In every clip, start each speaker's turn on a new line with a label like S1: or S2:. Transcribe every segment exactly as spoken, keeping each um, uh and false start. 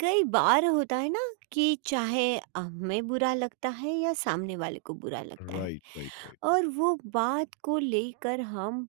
S1: कई बार होता है ना कि चाहे हमें बुरा लगता है या सामने वाले को बुरा लगता है,
S2: Right, right, right,
S1: और वो बात को लेकर हम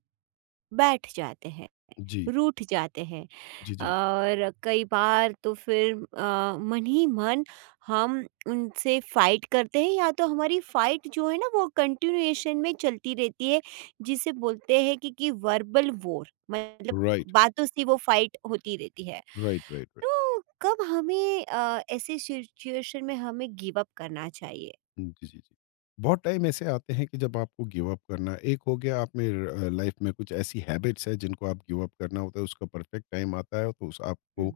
S1: बैठ जाते हैं,
S2: right. J,
S1: रूठ जाते हैं।
S2: J, J.
S1: और कई बार तो फिर अ, मन ही मन हम उनसे फाइट करते हैं, या तो हमारी फाइट जो है ना वो कंटिन्यूएशन में चलती रहती है, जिसे बोलते हैं कि, कि वर्बल वॉर, मतलब
S2: Right,
S1: बातों से वो फाइट होती रहती है।
S2: right, right, right.
S1: तो कब हमें अ, ऐसे सिचुएशन में हमें गिव अप करना चाहिए?
S2: जी, जी, जी। बहुत टाइम ऐसे आते हैं कि जब आपको गिव अप करना एक हो गया आप में अ, लाइफ में कुछ ऐसी हैबिट्स है जिनको आप गिव अप करना होता है उसका परफेक्ट टाइम आता है तो उस आपको
S1: हम्म।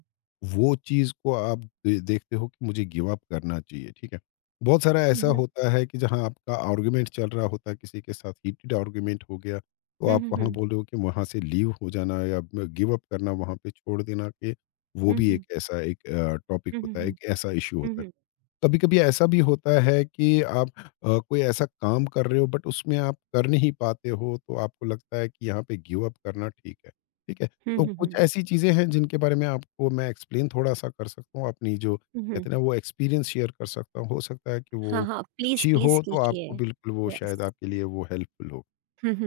S2: वो चीज़ को आप दे देखते हो कि मुझे गिव अप करना चाहिए, ठीक है। बहुत सारा ऐसा
S1: हम्म,
S2: होता है कि जहाँ आपका आर्गुमेंट चल रहा होता है किसी के साथ हीटेड आर्गुमेंट हो गया, तो आप
S1: हम्म,
S2: वहाँ
S1: हम्म,
S2: बोल रहे हो कि वहाँ से लीव हो जाना या म गिव अप करना वहाँ पे छोड़ देना कि वो
S1: हम्म,
S2: भी
S1: हम्म,
S2: एक ऐसा एक अ, टॉपिक
S1: हम्म,
S2: होता है,
S1: हम्म,
S2: एक ऐसा इश्यू होता है।
S1: हम्म,
S2: कभी कभी ऐसा भी होता है कि आप अ, कोई ऐसा काम कर रहे हो बट उसमें आप कर नहीं पाते हो तो आपको लगता है कि यहाँ पे गिव अप करना ठीक है ठीक है।
S1: हम्म,
S2: तो कुछ
S1: हम्म,
S2: ऐसी चीजें हैं जिनके बारे में आपको मैं एक्सप्लेन थोड़ा सा कर सकता हूँ अपनी जो
S1: हम्म, हम्म।
S2: कहते हैं ना वो एक्सपीरियंस शेयर कर सकता हूँ हो सकता है कि वो
S1: हाँ हाँ, प्लीज
S2: अच्छी
S1: प्लीज
S2: हो तो
S1: कीजिए।
S2: आपको बिल्कुल वो
S1: यस।
S2: शायद आपके लिए वो हेल्पफुल हो।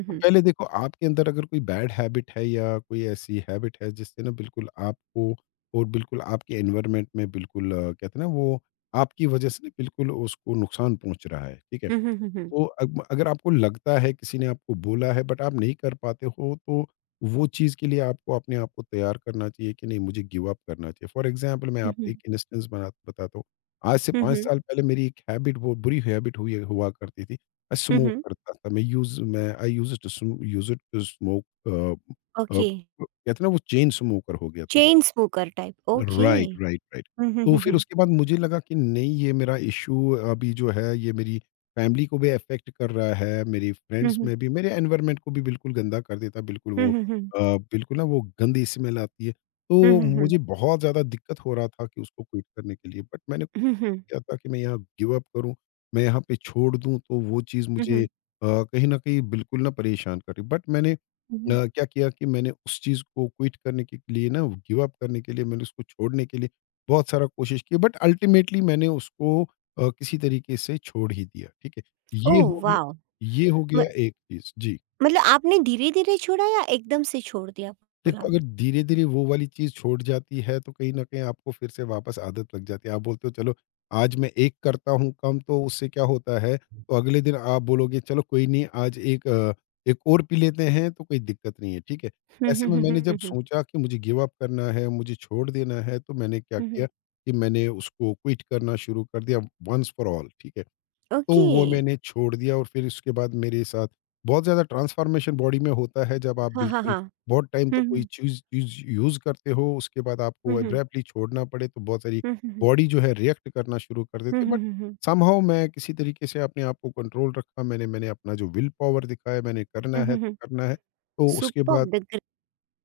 S2: तो पहले देखो आपके अंदर अगर कोई बैड हैबिट है या कोई ऐसी हैबिट है जिससे ना बिल्कुल आपको और बिल्कुल आपके एनवायरनमेंट में बिल्कुल अ, कहते हैं ना वो आपकी वजह से ना बिल्कुल उसको नुकसान पहुंच रहा है, ठीक है।
S1: हुँ, हुँ, हुँ, हुँ।
S2: तो अग अगर आपको लगता है किसी ने आपको बोला है बट आप नहीं कर पाते हो तो वो चीज़ के लिए आपको अपने आप को तैयार करना चाहिए कि नहीं मुझे गिव अप करना चाहिए। फॉर एग्ज़ाम्पल मैं
S1: हुँ,
S2: आपको
S1: हुँ।
S2: एक इंस्टेंस बना बताता हूँ। आज से
S1: हुँ,
S2: पाँच
S1: हुँ।
S2: साल पहले मेरी एक हैबिट बहुत बुरी हैबिट हुई हुआ करती थी। मैं
S1: हुँ,
S2: स्मोक
S1: हुँ।
S2: करता था। मैं यूज़ मैं आई यूज्ड टू स्म used to smoke uh uh,
S1: okay.
S2: कहते हैं ना वो चेन स्मोकर हो गया था मैं।
S1: Chain smoker type, okay.
S2: Right, right, right.
S1: हुँ, हुँ,
S2: तो
S1: हुँ,
S2: फिर
S1: हुँ।
S2: उसके बाद मुझे लगा कि नहीं ये मेरा इश्यू अभी जो है ये मेरी फैमिली को भी अफ़ेक्ट कर रहा है, मेरी
S1: हुँ,
S2: फ्रेंड्स
S1: हुँ।
S2: में भी, मेरे एनवायरनमेंट को भी बिल्कुल गंदा कर देता है, बिल्कुल
S1: हुँ,
S2: वो
S1: हुँ, हुँ।
S2: अ, बिल्कुल ना वो गंदी स्मेल आती है।
S1: हुँ,
S2: तो
S1: हुँ, हुँ।
S2: मुझे बहुत ज़्यादा दिक्कत हो रहा था कि उसको क्विट करने के लिए बट मैंने
S1: हुँ, हुँ।
S2: किया था कि मैं यहाँ गिव अप करूँ, मैं यहाँ पे छोड़ दूँ तो वो चीज़
S1: हुँ,
S2: मुझे अ,
S1: हुँ।
S2: कहीं न कहीं बिल्कुल ना परेशान कर रही। बट मैंने अ,
S1: हुँ, हुँ।
S2: क्या किया कि मैंने उस चीज़ को क्विट करने के लिए ना गिव अप करने के लिए मैंने उसको छोड़ने के लिए बहुत सारा कोशिश की बट अल्टीमेटली मैंने उसको अ, किसी तरीके से छोड़ ही दिया, ठीक है? ये
S1: ओह
S2: हो गया।
S1: वाओ!
S2: ये हो
S1: म
S2: गया एक चीज़। जी।
S1: मतलब आपने धीरे-धीरे छोड़ा या एकदम से छोड़ दिया
S2: देखो,
S1: पूरा?
S2: अगर धीरे-धीरे वो वाली चीज़ छूट जाती है, तो कहीं न कहीं आपको फिर से वापस आदत लग जाती है। आप बोलते हो चलो आज मैं एक करता हूँ कम तो उससे क्या होता है, तो अगले दिन आप बोलोगे चलो कोई नहीं आज एक अ, एक और पी लेते हैं तो कोई दिक्कत नहीं है, ठीक है?
S1: हुँ,
S2: ऐसे
S1: हुँ,
S2: में
S1: हुँ,
S2: मैंने जब
S1: हुँ, हुँ।
S2: सोचा कि मुझे गिव अप करना है, मुझे छोड़ देना है, तो मैंने क्या
S1: हुँ,
S2: किया
S1: हुँ।
S2: कि मैंने उसको क्विट करना शुरू कर दिया वन्स फॉर ऑल, ठीक है? तो
S1: ओके।
S2: वो मैंने छोड़ दिया और फिर उसके बाद मेरे साथ बहुत ज़्यादा ट्रांसफ़ॉर्मेशन बॉडी में होता है जब आप
S1: हाँ, हाँ,
S2: बिल्कुल
S1: हाँ।
S2: बहुत टाइम तक
S1: हुँ,
S2: कोई
S1: हुँ।
S2: चीज़ चीज़ यूज़ करते हो, उसके बाद
S1: हुँ,
S2: आपको
S1: हुँ।
S2: एब्रैप्टली छोड़ना पड़े तो बहुत सारी
S1: हुँ, हुँ, हुँ।
S2: बॉडी जो है रिएक्ट करना शुरू कर
S1: हुँ,
S2: देती है।
S1: हुँ,
S2: बट
S1: हुँ, हुँ।
S2: समहाउ मैं किसी तरीके से अपने आप को कंट्रोल रखा मैंने मैंने अपना जो विल पावर दिखाया मैंने करना
S1: हुँ,
S2: है
S1: हुँ,
S2: तो
S1: हुँ।
S2: करना है। तो उसके बाद
S1: सुपर्ब! द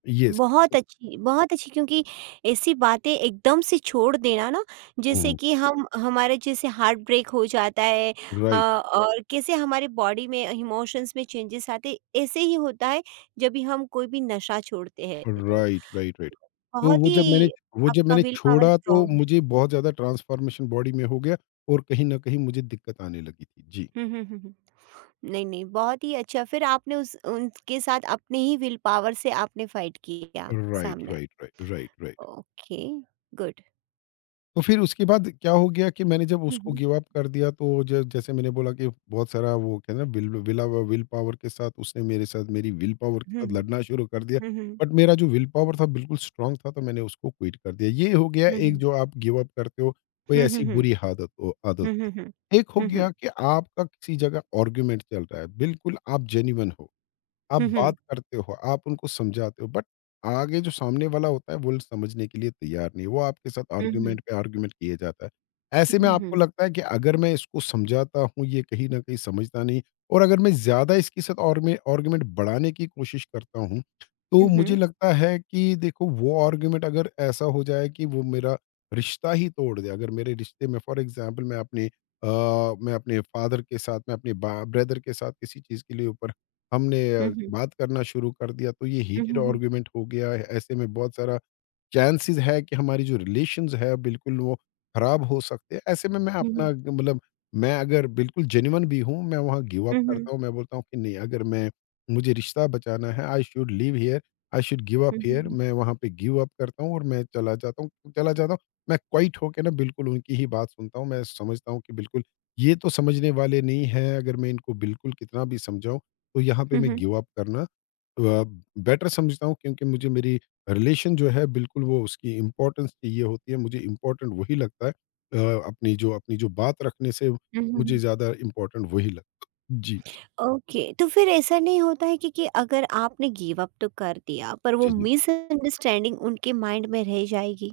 S2: येस,
S1: बहुत अच्छी, बहुत अच्छी, क्योंकि ऐसी बातें एकदम से छोड़ देना ना,
S2: हुँ,
S1: जैसे
S2: हुँ।
S1: कि हम हमारे जैसे हार्ट ब्रेक हो जाता है अ,
S2: राइट।
S1: और कैसे हमारे बॉडी में इमोशंस में चेंजेस आते, ऐसे ही होता है जब भी हम कोई भी नशा छोड़ते हैं, तो
S2: राइट, राइट, राइट। तो
S1: बहुत
S2: वो जब मैंने
S1: ही।
S2: वो जब
S1: आपका
S2: मैंने
S1: विल पावर
S2: छोड़ा तो
S1: स्ट्रांग है।
S2: मुझे बहुत ज़्यादा ट्रांसफ़ॉर्मेशन बॉडी में हो गया और कहीं न कहीं मुझे दिक्कत आने लगी थी। जी।
S1: हम्म हम्म हम्म हम्म। नहीं नहीं, बहुत ही अच्छा। फिर आपने उस उनके साथ अपने ही विल पावर से आपने फाइट किया
S2: राइट,
S1: सामने।
S2: Right, right, right, right.
S1: Okay. Good.
S2: तो फिर उसके बाद क्या हो गया कि मैंने जब
S1: हम्म
S2: उसको
S1: हम्म
S2: गिव अप कर दिया तो ज जैसे मैंने बोला कि बहुत सारा वो कहते हैं ना विल विला विल पावर के साथ उसने मेरे साथ मेरी विल पावर के साथ
S1: हम्म
S2: लड़ना शुरू कर दिया।
S1: हम्म हम्म
S2: बट मेरा जो विल पावर था बिल्कुल स्ट्रांग था तो मैंने उसको क्विट कर दिया। ये हो गया एक
S1: हम्म।
S2: जो आप गिव अप करते हो, कोई
S1: हुँ, हुँ,
S2: ऐसी
S1: हुँ।
S2: बुरी आदत हो आदत
S1: हुँ, हुँ, हुँ।
S2: थी। एक हो
S1: हुँ, हुँ।
S2: गया कि आपका किसी जगह आर्गुमेंट चल रहा है, बिल्कुल आप जेन्युइन हो। आप
S1: हुँ,
S2: बात
S1: हुँ।
S2: करते हो, आप उनको समझाते हो बट आगे जो सामने वाला होता है वो समझने के लिए तैयार नहीं है। वो आपके साथ
S1: हुँ, हुँ।
S2: आर्गुमेंट पे आर्गुमेंट किए जाता है। ऐसे
S1: हुँ,
S2: में
S1: हुँ,
S2: आपको
S1: हुँ।
S2: लगता है कि अगर मैं इसको समझाता हूँ ये कहीं न कहीं समझता नहीं और अगर मैं ज़्यादा इसके साथ आर्मे आर्गुमेंट बढ़ाने की कोशिश करता हूँ, तो मुझे लगता है कि देखो वो आर्गुमेंट अगर ऐसा हो जाए कि वो मेरा रिश्ता ही तोड़ दे। अगर मेरे रिश्ते में फॉर एग्ज़ाम्पल मैं अपने अ, मैं अपने फादर के साथ, मैं अपने बा ब्रदर के साथ किसी चीज़ के लिए ऊपर हमने
S1: हुँ,
S2: अ,
S1: हुँ।
S2: बात करना शुरू कर दिया तो ये
S1: हुँ,
S2: हीटेड
S1: हुँ।
S2: आर्गुमेंट हो गया। ऐसे में बहुत सारा चांसेज़ है कि हमारी जो रिलेशंस है बिल्कुल वो खराब हो सकते हैं। ऐसे में मैं
S1: हुँ, हुँ, हुँ।
S2: अपना मतलब मैं अगर बिल्कुल जेन्युइन भी हूँ, मैं वहाँ गिव अप
S1: हुँ, हुँ।
S2: करता हूँ। मैं बोलता हूँ कि नहीं अगर मैं मुझे रिश्ता बचाना है I should leave here, I should give up
S1: हुँ, हुँ। हुँ,
S2: हियर।
S1: हुँ।
S2: मैं वहाँ पे गिव अप करता हूँ और मैं चला जाता हूँ चला जाता हूँ। मैं क्वाइट होके ना बिल्कुल उनकी ही बात सुनता हूँ। मैं समझता हूँ कि बिल्कुल ये तो समझने वाले नहीं हैं। अगर मैं इनको बिल्कुल कितना भी समझाऊँ, तो यहाँ पे
S1: हुँ,
S2: मैं
S1: हुँ।
S2: गिव अप करना अ, बेटर समझता हूँ क्योंकि मुझे मेरी रिलेशन जो है बिल्कुल वो उसकी इम्पोर्टेंस चाहिए होती है मुझे इम्पोर्टेंट वही लगता है अ, अपनी जो अपनी जो बात रखने से
S1: हुँ, हुँ,
S2: मुझे
S1: हुँ।
S2: ज़्यादा इम्पोर्टेंट वही लगता है। जी, जी,
S1: ओके, तो फिर ऐसा नहीं होता है कि कि अगर आपने गिव अप तो कर दिया, पर वो
S2: जी, जी,
S1: मिसअंडरस्टैंडिंग उनके माइंड में रह जाएगी?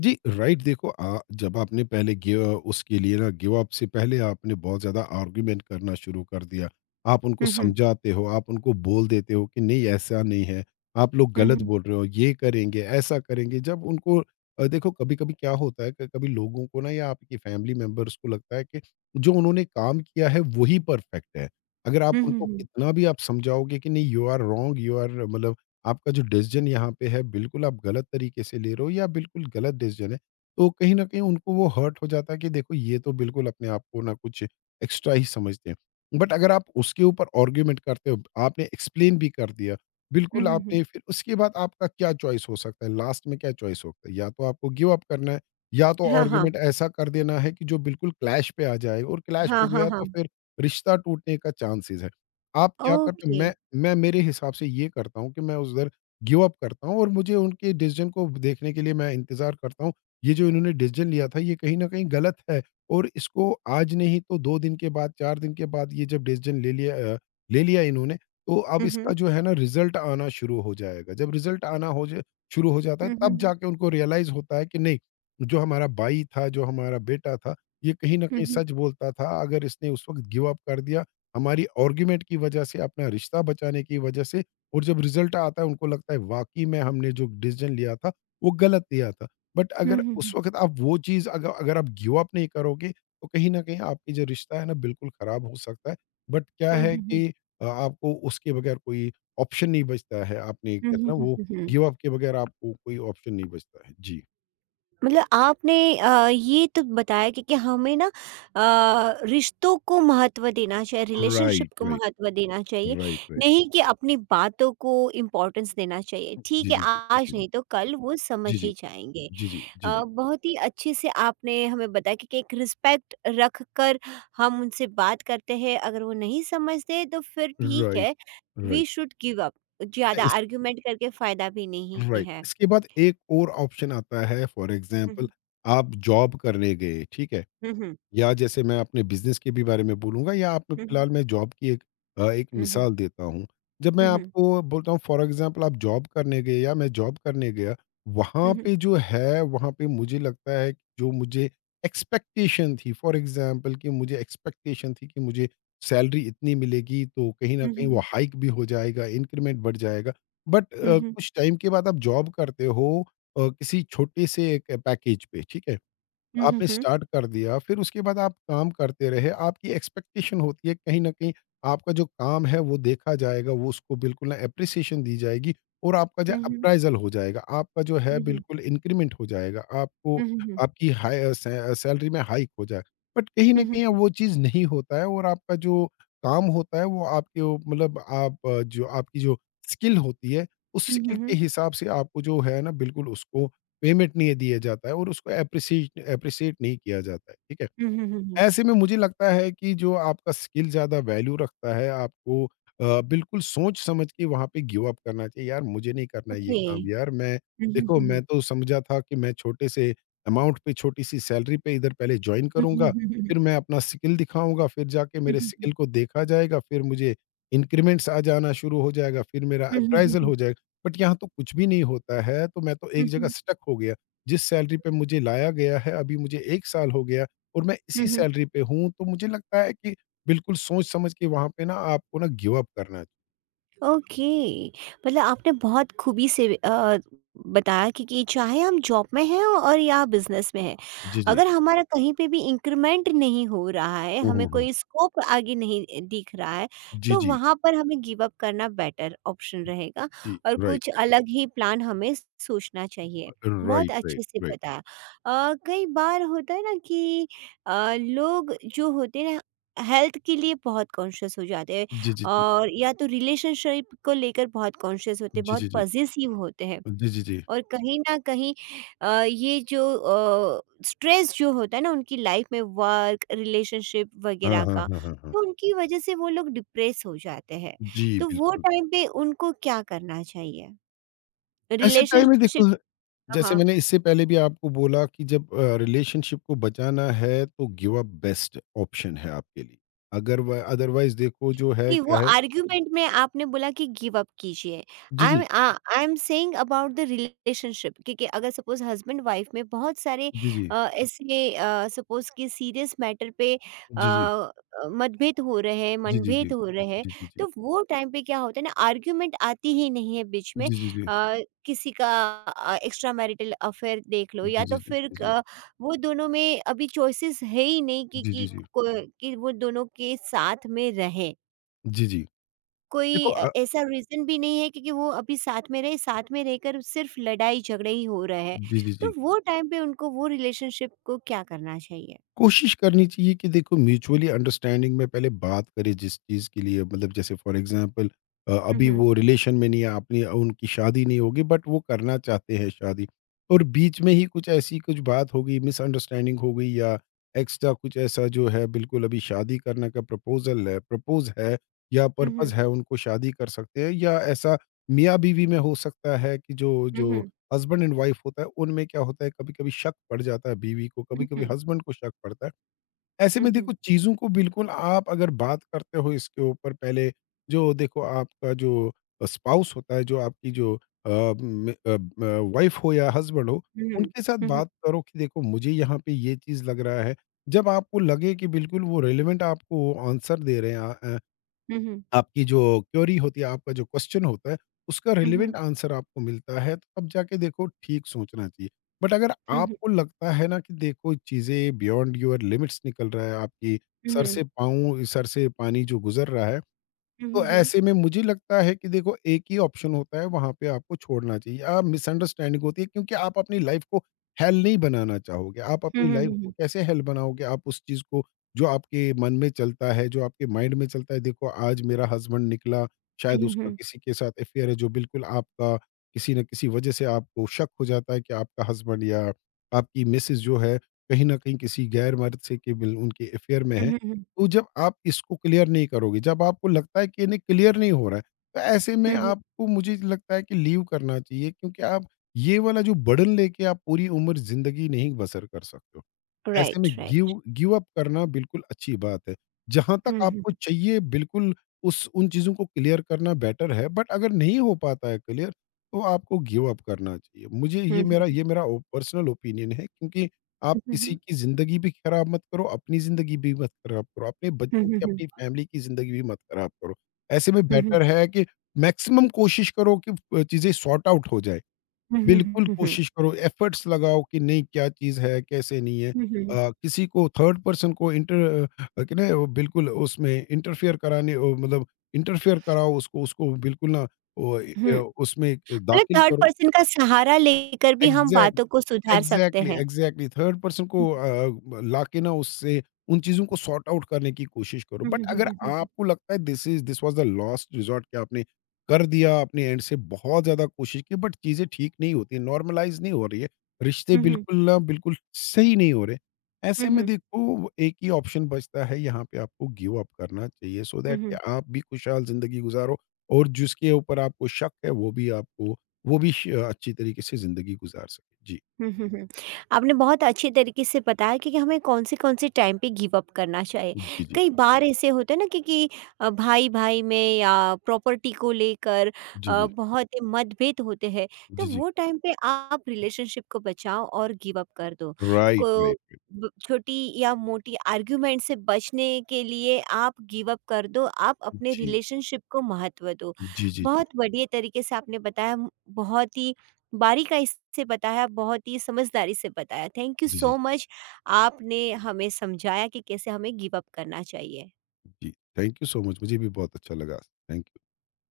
S2: जी, राइट। देखो अ, जब आपने पहले गिव अ, उसके लिए ना गिव अप से पहले आपने बहुत ज़्यादा आर्गुमेंट करना शुरू कर दिया। आप उनको
S1: हुँ, हुँ।
S2: समझाते हो, आप उनको बोल देते हो कि नहीं ऐसा नहीं है, आप लोग
S1: हुँ,
S2: गलत
S1: हुँ।
S2: बोल रहे हो, ये करेंगे, ऐसा करेंगे। जब उनको अ, देखो कभी-कभी क्या होता है, क कभी लोगों को ना या आपकी फैमिली मेंबर्स को लगता है कि जो उन्होंने काम किया है वही परफेक्ट है। अगर आप
S1: हुँ, हुँ,
S2: उनको
S1: हुँ।
S2: कितना भी आप समझाओगे कि नहीं you are wrong, you are मतलब आपका जो डिसीजन यहाँ पे है बिल्कुल आप गलत तरीके से ले रहे हो या बिल्कुल गलत डिसीजन है तो कहीं ना कहीं उनको वो हर्ट हो जाता है कि देखो ये तो बिल्कुल अपने आप को ना कुछ एक्स्ट्रा ही समझते हैं। बट अगर आप उसके ऊपर आर्ग्यूमेंट करते हो आपने एक्सप्लेन भी कर दिया
S1: हुँ,
S2: बिल्कुल
S1: हुँ, हुँ।
S2: आपने फिर उसके बाद आपका क्या चॉइस हो सकता है लास्ट में क्या चॉइस हो सकता है, या तो आपको गिव अप करना है या तो
S1: हाँ, हाँ।
S2: आर्ग्यूमेंट ऐसा कर देना है कि जो बिल्कुल क्लैश पे आ जाए और क्लैश
S1: हाँ,
S2: हो
S1: हाँ,
S2: गया तो
S1: हाँ।
S2: फिर रिश्ता टूटने का चांसेस है। आप क्या करते हो?
S1: ओके।
S2: मैं मैं मेरे हिसाब से ये करता हूँ कि मैं उधर गिव अप करता हूँ और मुझे उनके डिसीज़न को देखने के लिए मैं इंतज़ार करता हूँ। ये जो इन्होंने डिसीज़न लिया था ये कहीं न कहीं गलत है और इसको आज नहीं तो दो दिन के बाद, चार दिन के बाद ये जब डिसीज़न ले लिया अ, ले लिया इन्होंने तो अब
S1: हुँ,
S2: इसका
S1: हुँ।
S2: जो है ना रिज़ल्ट आना शुरू हो जाएगा। जब रिज़ल्ट आना हो जा शुरू हो जाता है
S1: हुँ, हुँ,
S2: तब
S1: हुँ।
S2: जाके उनको रियलाइज़ होता है कि नहीं, जो हमारा भाई था, जो हमारा बेटा था, ये कहीं न
S1: हुँ,
S2: कहीं
S1: हुँ।
S2: सच बोलता था। अगर इसने उस वक़्त गिव अप कर दिया हमारी आर्ग्यूमेंट की वजह से, अपना रिश्ता बचाने की वजह से और जब रिज़ल्ट आता है उनको लगता है वाक़ई में हमने जो डिसीज़न लिया था, वो गलत लिया था। बट
S1: हुँ,
S2: अगर
S1: हुँ,
S2: उस
S1: हुँ।
S2: वक़्त आप वो चीज़ अग अगर आप गिव अप नहीं करोगे, तो कहीं न कहीं आपकी जो रिश्ता है ना बिल्कुल ख़राब हो सकता है। बट क्या
S1: हुँ,
S2: है
S1: हुँ, हुँ।
S2: कि अ, आपको उसके बगैर कोई ऑप्शन नहीं बचता है। आपने
S1: हुँ,
S2: कहते
S1: हुँ,
S2: हैं ना
S1: हुँ,
S2: वो
S1: हुँ, हुँ।
S2: गिव अप के बगैर आपको कोई ऑप्शन नहीं बचता है। जी।
S1: मतलब आपने अ, ये तो बताया कि, कि हमें ना अ, रिश्तों को महत्व देना चाहिए, रिलेशनशिप
S2: राइट,
S1: को
S2: राइट,
S1: महत्व देना चाहिए,
S2: राइट, राइट।
S1: नहीं कि अपनी बातों को इम्पोर्टेंस देना चाहिए।
S2: जी,
S1: ठीक है,
S2: जी, जी,
S1: आज
S2: जी, जी।
S1: नहीं तो कल वो समझ
S2: जी, जी,
S1: ही जाएँगे।
S2: जी, जी, जी,
S1: अ,
S2: जी।
S1: बहुत ही अच्छे से आपने हमें बताया कि, कि एक रिस्पेक्ट रख कर हम उनसे बात करते हैं, अगर वो नहीं समझते तो फिर ठीक
S2: राइट,
S1: है,
S2: right.
S1: We should give up.
S2: अच्छा
S1: ज़्यादा
S2: इस
S1: आर्ग्यूमेंट करके फ़ायदा भी नहीं
S2: राइट,
S1: है।
S2: इसके बाद एक और ऑप्शन आता है। फॉर
S1: हुँ,
S2: एग्जांपल
S1: हुँ।
S2: आप जॉब करने गए, ठीक है।
S1: हुँ, हुँ।
S2: या जैसे मैं अपने बिज़नेस के भी बारे में बोलूँगा या आप
S1: हुँ, हुँ।
S2: फिलहाल मैं जॉब की एक अ, एक
S1: हुँ, हुँ।
S2: मिसाल देता हूँ। जब मैं
S1: हुँ, हुँ।
S2: आपको बोलता हूँ फ़ॉर एग्ज़ाम्पल आप जॉब करने गए या मैं जॉब करने गया, वहाँ
S1: Mhm.
S2: पे जो है वहाँ पे मुझे लगता है कि जो मुझे एक्सपेक्टेशन थी फ़ॉर एग्ज़ाम्पल कि मुझे एक्सपेक्टेशन थी कि मुझे सैलरी इतनी मिलेगी तो कहीं न कहीं वो
S1: Mhm.
S2: हाइक भी हो जाएगा, इंक्रीमेंट बढ़ जाएगा। But uh,
S1: Mhm.
S2: कुछ टाइम के बाद आप जॉब करते हो अ, किसी छोटे से एक पैकेज पे, ठीक है? आपने
S1: Mhm.
S2: स्टार्ट कर दिया, फिर उसके बाद आप काम करते रहे, आपकी एक्सपेक्टेशन होती है कहीं न कहीं आपका जो काम है वो देखा जाएगा, वो उसको बिल्कुल ना एप्रिसिएशन दी जाएगी और आपका जो
S1: Mhm.
S2: अप्राइज़ल हो जाएगा, आपका जो है
S1: Mhm.
S2: बिल्कुल इंक्रीमेंट हो जाएगा, आपको
S1: Mhm.
S2: आपकी हाई अ, सै अ, सैलरी में हाइक हो जाए। बट कहीं न
S1: Mhm.
S2: कहीं वो चीज़ नहीं होता है और आपका जो काम होता है वो आपके ओ मतलब आप अ, जो आपकी जो स्किल होती है, उस स्किल के
S1: Mhm.
S2: हिसाब से आपको जो है ना बिल्कुल उसको पेमेंट नहीं दिया जाता है और उसको एप्रिसिएट एप्रिसिएट नहीं किया जाता है, ठीक है?
S1: Mhm.
S2: ऐसे में मुझे लगता है कि जो आपका स्किल ज़्यादा वैल्यू रखता है, आपको अ, बिल्कुल सोच-समझ के वहाँ पे गिव अप करना चाहिए, "यार, मुझे नहीं करना ये काम
S1: Okay.
S2: यार, मैं
S1: Mhm.
S2: देखो
S1: Mhm.
S2: मैं तो समझा था कि मैं छोटे से अमाउंट पे, छोटी-सी सैलरी पे इधर पहले जॉइन करूँगा,
S1: Mhm.
S2: फिर मैं अपना स्किल दिखाऊँगा, फिर जाके मेरे स्किल
S1: Mhm.
S2: को देखा जाएगा, फिर मुझे इंक्रीमेंट्स आ जाना शुरू हो जाएगा, फिर मेरा
S1: Mhm.
S2: Appraisal
S1: Mhm.
S2: हो जाएगा। बट यहाँ तो कुछ भी नहीं होता है, तो मैं तो एक जगह
S1: Mhm.
S2: स्टक हो गया। जिस सैलरी पे मुझे लाया गया है, अभी मुझे एक साल हो गया और मैं इसी
S1: Mhm.
S2: सैलरी पे हूँ, तो मुझे लगता है कि बिल्कुल सोच-समझ के वहाँ पे ना आपको ना गिव अप करना है।
S1: ओके। मतलब आपने बहुत खूबी से अ, बताया कि, कि चाहे हम जॉब में हैं और या बिजनेस में हैं,
S2: जी, जी।
S1: अगर हमारा कहीं पे भी इंक्रीमेंट नहीं हो रहा है,
S2: हुँ,
S1: हमें
S2: हुँ, हुँ।
S1: कोई स्कोप आगे नहीं दिख रहा है,
S2: जी,
S1: तो
S2: जी,
S1: वहाँ पर हमें गिव अप करना बेटर ऑप्शन रहेगा,
S2: जी।
S1: और
S2: राइट,
S1: कुछ अलग ही प्लान हमें सोचना चाहिए। बहुत
S2: राइट, राइट,
S1: अच्छे से
S2: राइट।
S1: बताया। अ, कई बार होता है ना कि अ, लोग जो होते हैं ना, हेल्थ के लिए बहुत कॉन्शियस हो जाते हैं।
S2: जी, जी, जी।
S1: और या तो रिलेशनशिप को लेकर बहुत कॉन्शियस होते हैं,
S2: जी, जी,
S1: बहुत
S2: जी।
S1: पजेसिव होते हैं,
S2: जी, जी, जी।
S1: और कहीं न कहीं अ, ये जो अ, स्ट्रेस जो होता है ना उनकी लाइफ में, वर्क, रिलेशनशिप
S2: हाँ,
S1: वगैरह
S2: हाँ,
S1: का,
S2: हाँ, हाँ, हाँ।
S1: तो उनकी वजह से वो लोग डिप्रेस हो जाते हैं।
S2: जी,
S1: तो वो
S2: बिल्कुल।
S1: टाइम पे उनको क्या करना चाहिए?
S2: ऐसे टाइम में देखो,
S1: रिलेशनशिप।
S2: जैसे
S1: हाँ।
S2: मैंने इससे पहले भी आपको बोला कि जब अ, रिलेशनशिप को बचाना है तो गिव अप बेस्ट ऑप्शन है आपके लिए। अगर व अदरवाइज़ देखो जो है
S1: नहीं, वो
S2: क्या है
S1: आर्ग्यूमेंट में आपने बोला कि गिव अप कीजिए।
S2: जी,
S1: आई एम
S2: जी।
S1: Uh, I am saying about the relationship, क्योंकि अगर सपोज़ हस्बैंड वाइफ में बहुत सारे
S2: जी, जी।
S1: अ, ऐसे अ, सपोज़ कि सीरियस मैटर पे अ
S2: जी, जी।
S1: अ, मतभेद हो रहे हैं,
S2: जी, जी, जी।
S1: मनभेद हो रहे हैं,
S2: जी, जी, जी।
S1: तो वो टाइम पे क्या होता है ना, आर्ग्यूमेंट आती ही नहीं है बीच में।
S2: जी, जी, जी।
S1: अ, किसी का अ, एक्स्ट्रा मैरिटल अफेयर देख लो,
S2: जी,
S1: या
S2: जी,
S1: तो
S2: जी,
S1: फिर
S2: जी।
S1: क वो दोनों में अभी चॉइसेस है ही नहीं कि
S2: जी, जी,
S1: कि
S2: जी।
S1: को कि वो दोनों के साथ में रहें।
S2: जी, जी।
S1: कोई
S2: देखो
S1: अ,
S2: अ,
S1: ऐसा रीज़न भी नहीं है, क्योंकि वो अभी साथ में रहे, साथ में रहकर सिर्फ़ लड़ाई-झगड़े ही हो रहे हैं।
S2: जी, जी, जी।
S1: तो वो टाइम पे उनको वो रिलेशनशिप को क्या करना चाहिए?
S2: कोशिश करनी चाहिए कि देखो म्यूचुअली अंडरस्टैंडिंग में पहले बात करें जिस चीज़ के लिए मतलब जैसे फॉर एग्ज़ाम्पल अ,
S1: हुँ,
S2: अभी
S1: हुँ।
S2: वो रिलेशन में नहीं है आपने उनकी शादी नहीं होगी बट वो करना चाहते हैं शादी और बीच में ही कुछ ऐसी कुछ बात हो गई मिसअंडरस्टैंडिंग हो गई या एक्स्ट्रा कुछ ऐसा जो है बिल्कुल अभी शादी करने का प्रपोज़ल है प्रपोज़ है या
S1: हुँ,
S2: पर्पज़
S1: हुँ।
S2: है उनको शादी कर सकते हैं या ऐसा मियाँ-बीवी में हो सकता है कि जो
S1: हुँ,
S2: जो
S1: हुँ।
S2: हस्बैंड एंड वाइफ होता है उनमें क्या होता है कभी-कभी शक पड़ जाता है बीवी को,
S1: हुँ,
S2: कभी-कभी
S1: हुँ।
S2: हस्बैंड को शक पड़ता है। ऐसे
S1: हुँ,
S2: में देखो
S1: हुँ।
S2: चीज़ों को बिल्कुल आप अगर बात करते हो इसके ऊपर पहले जो देखो आपका जो स्पाउस होता है, जो आपकी जो अ, म अ, ब वाइफ हो या हस्बैंड हो,
S1: हुँ, हुँ।
S2: उनके साथ
S1: हुँ, हुँ।
S2: बात करो कि देखो मुझे यहाँ पे ये चीज़ लग रहा है। जब आपको लगे कि बिल्कुल वो रिलेवेंट आपको आंसर दे रहे हैं अ अ
S1: हुँ, हुँ।
S2: आपकी जो क्वेरी होती है, आपका जो क्वेश्चन होता है, उसका
S1: हुँ, हुँ।
S2: रिलेवेंट आंसर आपको मिलता है, तो तब जाके देखो ठीक सोचना चाहिए। बट अगर आपको लगता है ना कि देखो चीज़ें बियॉन्ड योर लिमिट्स निकल रहा है, आपकी
S1: हुँ,
S2: सर
S1: हुँ।
S2: से पाँव सर से पानी जो गुज़र रहा है
S1: हुँ,
S2: तो
S1: हुँ, हुँ।
S2: ऐसे में मुझे लगता है कि देखो एक ही ऑप्शन होता है वहाँ पे आपको छोड़ना चाहिए। आप मिसअंडरस्टैंडिंग होती है क्योंकि आप अपनी लाइफ़ को हेल नहीं बनाना चाहोगे। आप
S1: हुँ,
S2: अपनी
S1: हुँ,
S2: लाइफ़
S1: हुँ,
S2: को
S1: हुँ।
S2: कैसे हेल बनाओगे? आप उस चीज़ को जो आपके मन में चलता है, जो आपके माइंड में चलता है देखो आज मेरा हस्बैंड निकला,
S1: हुँ,
S2: शायद
S1: हुँ,
S2: उसका
S1: हुँ।
S2: किसी के साथ अफेयर है जो बिल्कुल आपका किसी न किसी वजह से आपको शक हो जाता है कि आपका हस्बैंड या आपकी मिसेज़ जो है कहीं न कहीं किसी गैर मर्द से के बिल उनके अफेयर में
S1: हुँ,
S2: है।
S1: हुँ, हुँ।
S2: तो जब आप इसको क्लियर नहीं करोगे, जब आपको लगता है कि नहीं क्लियर नहीं हो रहा है, तो ऐसे में
S1: हुँ, हुँ।
S2: आपको मुझे लगता है कि लीव करना चाहिए क्योंकि आप ये वाला जो बर्डन लेके आप पूरी उम्र ज़िंदगी नहीं बसर कर सकते हो। ऐसे में
S1: right, right.
S2: Give give up करना बिल्कुल अच्छी बात है। जहाँ तक
S1: हुँ, हुँ।
S2: आपको चाहिए बिल्कुल उस उन चीज़ों को क्लियर करना बेटर है, बट अगर नहीं हो पाता है क्लियर तो आपको गिव अप करना चाहिए। मुझे ये
S1: हुँ,
S2: मेरा
S1: हुँ।
S2: ये मेरा ओ पर्सनल ओपिनियन है क्योंकि आप
S1: हुँ,
S2: किसी
S1: हुँ।
S2: की ज़िंदगी भी खराब मत करो, अपनी ज़िंदगी भी मत खराब करो, अपने
S1: हुँ,
S2: बच्चों
S1: हुँ,
S2: की,
S1: हुँ।
S2: अपनी फैमिली की ज़िंदगी भी मत खराब करो। ऐसे में
S1: हुँ, हुँ।
S2: बेटर है कि मैक्सिमम कोशिश करो कि अ, चीज़ें सॉर्ट आउट हो जाए।
S1: हुँ, हुँ,
S2: बिल्कुल
S1: हुँ, हुँ।
S2: कोशिश करो, एफर्ट्स लगाओ कि नहीं क्या चीज़ है, कैसे नहीं है।
S1: हुँ, हुँ। हुँ।
S2: अ, किसी को थर्ड पर्सन को इंटर अ, कि ना वो बिल्कुल उसमें इंटरफेयर कराने ओ मतलब इंटरफेयर कराओ उसको उसको बिल्कुल ना वो ए,
S1: हुँ,
S2: उसमें
S1: मतलब
S2: दाखिल
S1: थर्ड
S2: करो।
S1: पर्सन का सहारा लेकर भी हम
S2: एग्ज़ैक्ट
S1: बातों को सुधार सकते
S2: एग्ज़ैक्टली,
S1: हैं।
S2: एग्ज़ैक्टली थर्ड पर्सन को अ, लाके ना उससे उन चीज़ों को सॉर्ट आउट करने की कोशिश करो।
S1: हुँ,
S2: बट
S1: हुँ, हुँ,
S2: अगर
S1: हुँ, हुँ, हुँ।
S2: आपको लगता है this is this was the last resort कि आपने कर दिया अपने एंड से बहुत ज़्यादा कोशिश की बट चीज़ें ठीक नहीं होती हैं, नॉर्मलाइज़ नहीं हो रही है, रिश्ते
S1: हुँ, हुँ।
S2: बिल्कुल ना बिल्कुल सही नहीं हो रहे।
S1: हुँ,
S2: ऐसे में
S1: हुँ।
S2: देखो एक ही ऑप्शन बचता है यहाँ पे आपको गिव अप करना चाहिए सो
S1: हुँ,
S2: दैट कि
S1: हुँ।
S2: आप भी खुशहाल ज़िंदगी गुज़ारो और जिसके ऊपर आपको शक है वो भी आपको वो भी श अच्छी तरीके से ज़िंदगी गुज़ार सके। जी।
S1: हुँ, हुँ, हुँ। आपने बहुत अच्छे तरीके से बताया कि कि हमें कौन-से-कौन से कौन से टाइम पे गिव अप करना चाहिए।
S2: जी, जी।
S1: कई बार ऐसे होता है ना कि कि अ, भाई-भाई में या प्रॉपर्टी को लेकर
S2: जी,
S1: अ,
S2: जी।
S1: बहुत ही मतभेद होते हैं,
S2: जी,
S1: तो
S2: जी।
S1: वो टाइम पे आप रिलेशनशिप को बचाओ और गिव अप कर दो।
S2: राइट,
S1: को
S2: राइट, राइट।
S1: ब छोटी या मोटी आर्गुमेंट से बचने के लिए आप गिव अप कर दो, आप अपने
S2: जी।
S1: रिलेशनशिप को महत्व दो।
S2: जी, जी, जी।
S1: बहुत बढ़िया तरीके से आपने बताया, बहुत ही बारीकाई से बताया, बहुत ही समझदारी से बताया। थैंक यू
S2: जी, जी,
S1: सो मच, आपने हमें समझाया कि कैसे हमें गिव अप करना चाहिए।
S2: जी। थैंक यू सो मच मुझे भी बहुत अच्छा लगा। Thank you.